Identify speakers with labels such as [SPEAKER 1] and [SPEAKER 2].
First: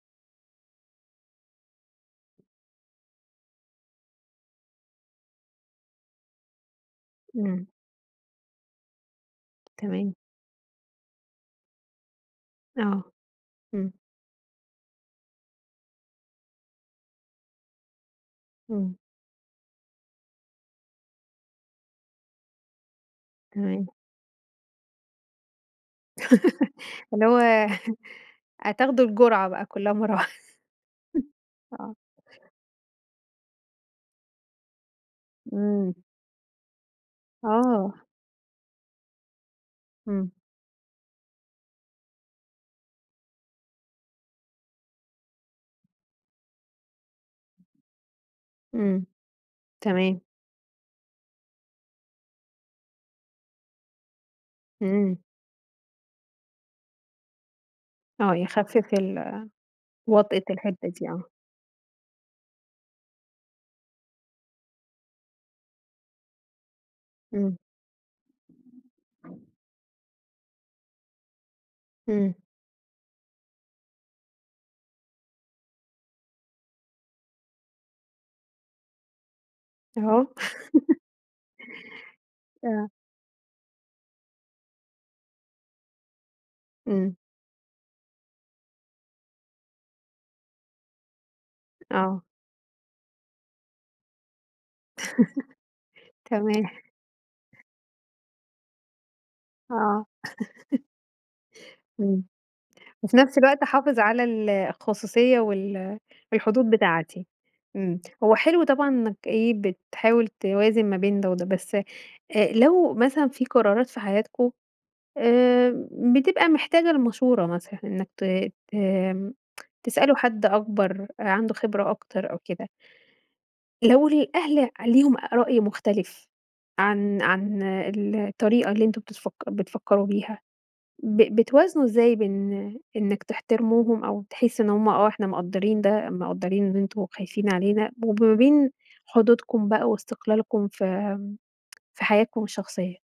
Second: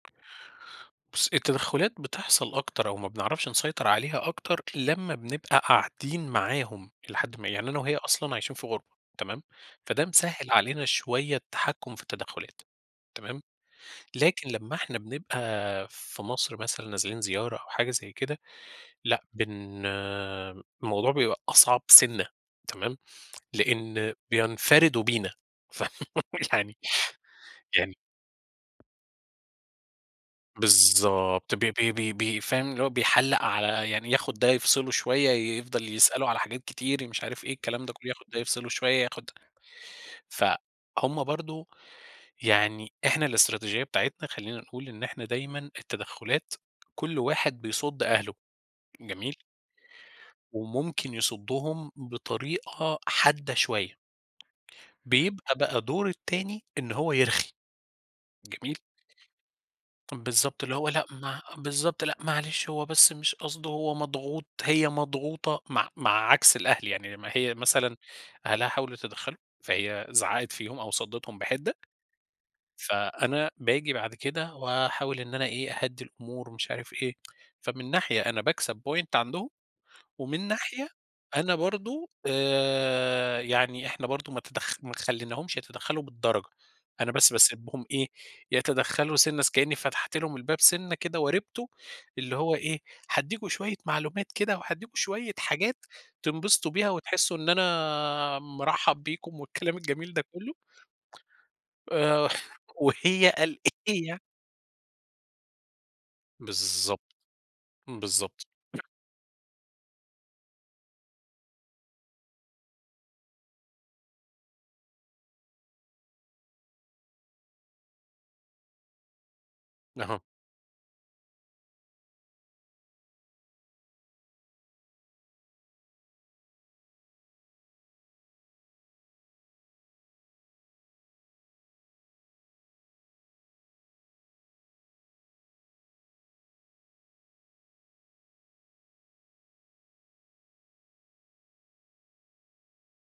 [SPEAKER 1] بُصّي، التدخلات بتحصَل أكتر أو ما بنعرَفش نسيطر عليها أكتر لمّا بنبقى قاعدين معاهم إلى حدٍ ما.
[SPEAKER 2] إمم.
[SPEAKER 1] يعني أنا وهي أصلًا عايشين في غُربة، تمام، فده
[SPEAKER 2] تمام.
[SPEAKER 1] مسهّل علينا شوية التحكّم في التدخلات،
[SPEAKER 2] آه،
[SPEAKER 1] تمام،
[SPEAKER 2] إمم.
[SPEAKER 1] لكن لمّا إحنا بنبقى في مصر مثلًا نازلين زيارة أو حاجة زي كده،
[SPEAKER 2] إمم.
[SPEAKER 1] لأ، بن الموضوع بيبقى أصعب سِنّة، تمام،
[SPEAKER 2] تمام.
[SPEAKER 1] لأن بينفَردوا بينا، ف يعني
[SPEAKER 2] اللي هو
[SPEAKER 1] يعني
[SPEAKER 2] هتاخدوا الجُرعة بقى كلّها مرّة واحد
[SPEAKER 1] بالضبط، ب ب
[SPEAKER 2] آه.
[SPEAKER 1] ب ب فاهم، اللي هو بيحلَق على يعني ياخُد ده يفصّله شوية، ي يفضَل
[SPEAKER 2] إمم.
[SPEAKER 1] يسأله على حاجات كتير، مش عارف إيه، الكلام ده
[SPEAKER 2] آه
[SPEAKER 1] كلّه، ياخد ده يفصّله شوية، ياخد ده.
[SPEAKER 2] إمم.
[SPEAKER 1] فهُم برضه، يعني إحنا الاستراتيجية بتاعتنا خلّينا نقول إن إحنا دايمًا التدخلات كلّ واحد بيصُد أهله،
[SPEAKER 2] إمم،
[SPEAKER 1] جميل.
[SPEAKER 2] تمام.
[SPEAKER 1] وممكن يصدّهم بطريقة حادّة شوية.
[SPEAKER 2] إمم.
[SPEAKER 1] بيبقى بقى دور التاني إن هو يرخِي،
[SPEAKER 2] آه،
[SPEAKER 1] جميل.
[SPEAKER 2] يخفِّف ال
[SPEAKER 1] طَب
[SPEAKER 2] وطأة
[SPEAKER 1] بالضبط، اللي
[SPEAKER 2] الحِدّة
[SPEAKER 1] هو لأ،
[SPEAKER 2] دي، آه.
[SPEAKER 1] ما بالضبط، لأ، معلش هو بس مش قصده، هو مضغوط، هي مضغوطة، مع مع عكْس الأهل. يعني لمّا هي
[SPEAKER 2] إمم.
[SPEAKER 1] مثلًا أهلها حاولوا يتدخّلوا، فهي زعّقِت فيهُم أو صدِّتهم بحِدّة.
[SPEAKER 2] إمم.
[SPEAKER 1] فأنا باجي بَعد كده وأحاول إن أنا إيه، أهدّي الأمور ومش عارف إيه. فمن ناحية أنا باكسَب point عَندهم،
[SPEAKER 2] آه.
[SPEAKER 1] ومن ناحية أنا برضه،
[SPEAKER 2] آه.
[SPEAKER 1] آآ، يعني إحنا برضه ما تدخ ما خلّيناهمش يتدخّلوا بالدرجة. أنا
[SPEAKER 2] إمم.
[SPEAKER 1] بس بسيبهم إيه، يتدخّلوا سِنّة س كأني فتَحت لهُم الباب سِنّة كده وارِبتُه،
[SPEAKER 2] آه.
[SPEAKER 1] اللي هو إيه، هادّيكم شوية معلومات كده، وهادّيكم شوية حاجات
[SPEAKER 2] تمام
[SPEAKER 1] تنبسطوا بيها وتحسّوا إن أنا مرحّب بيكم والكلام
[SPEAKER 2] آه.
[SPEAKER 1] الجميل ده كلّه.
[SPEAKER 2] إمم،
[SPEAKER 1] آآ،
[SPEAKER 2] وفي
[SPEAKER 1] وهي
[SPEAKER 2] نَفس
[SPEAKER 1] قال
[SPEAKER 2] الوقت حافِظ
[SPEAKER 1] إيه يعني
[SPEAKER 2] على ال الخصوصية وال الحدود
[SPEAKER 1] بالضبط،
[SPEAKER 2] بتاعتي. إمم. هو
[SPEAKER 1] بالضبط
[SPEAKER 2] حلو طبعًا إنك إيه، بتحاول توازِن ما بين ده وده، بس آآ لو مثلًا في قرارات في حياتكم آآ بتبقى محتاجة لمشُورة مثلًا إنك ت ت تسألوا
[SPEAKER 1] أها.
[SPEAKER 2] حَد أكبر آآ، عَنده خبرة أكتر أو كده. لو الأهل ليهم أ رأي مختلِف عن عن ال الطريقة اللي أنتم بتفكّ بتفكّروا بيها، ب بتوازنوا إزاي بين إنك تحترموهم أو تحس إن هُم، آه إحنا مقدّرين ده، مقدّرين إن أنتم خايفين علينا، وما بين حدودكم بقى واستقلالكم في، في حياتكم الشخصية؟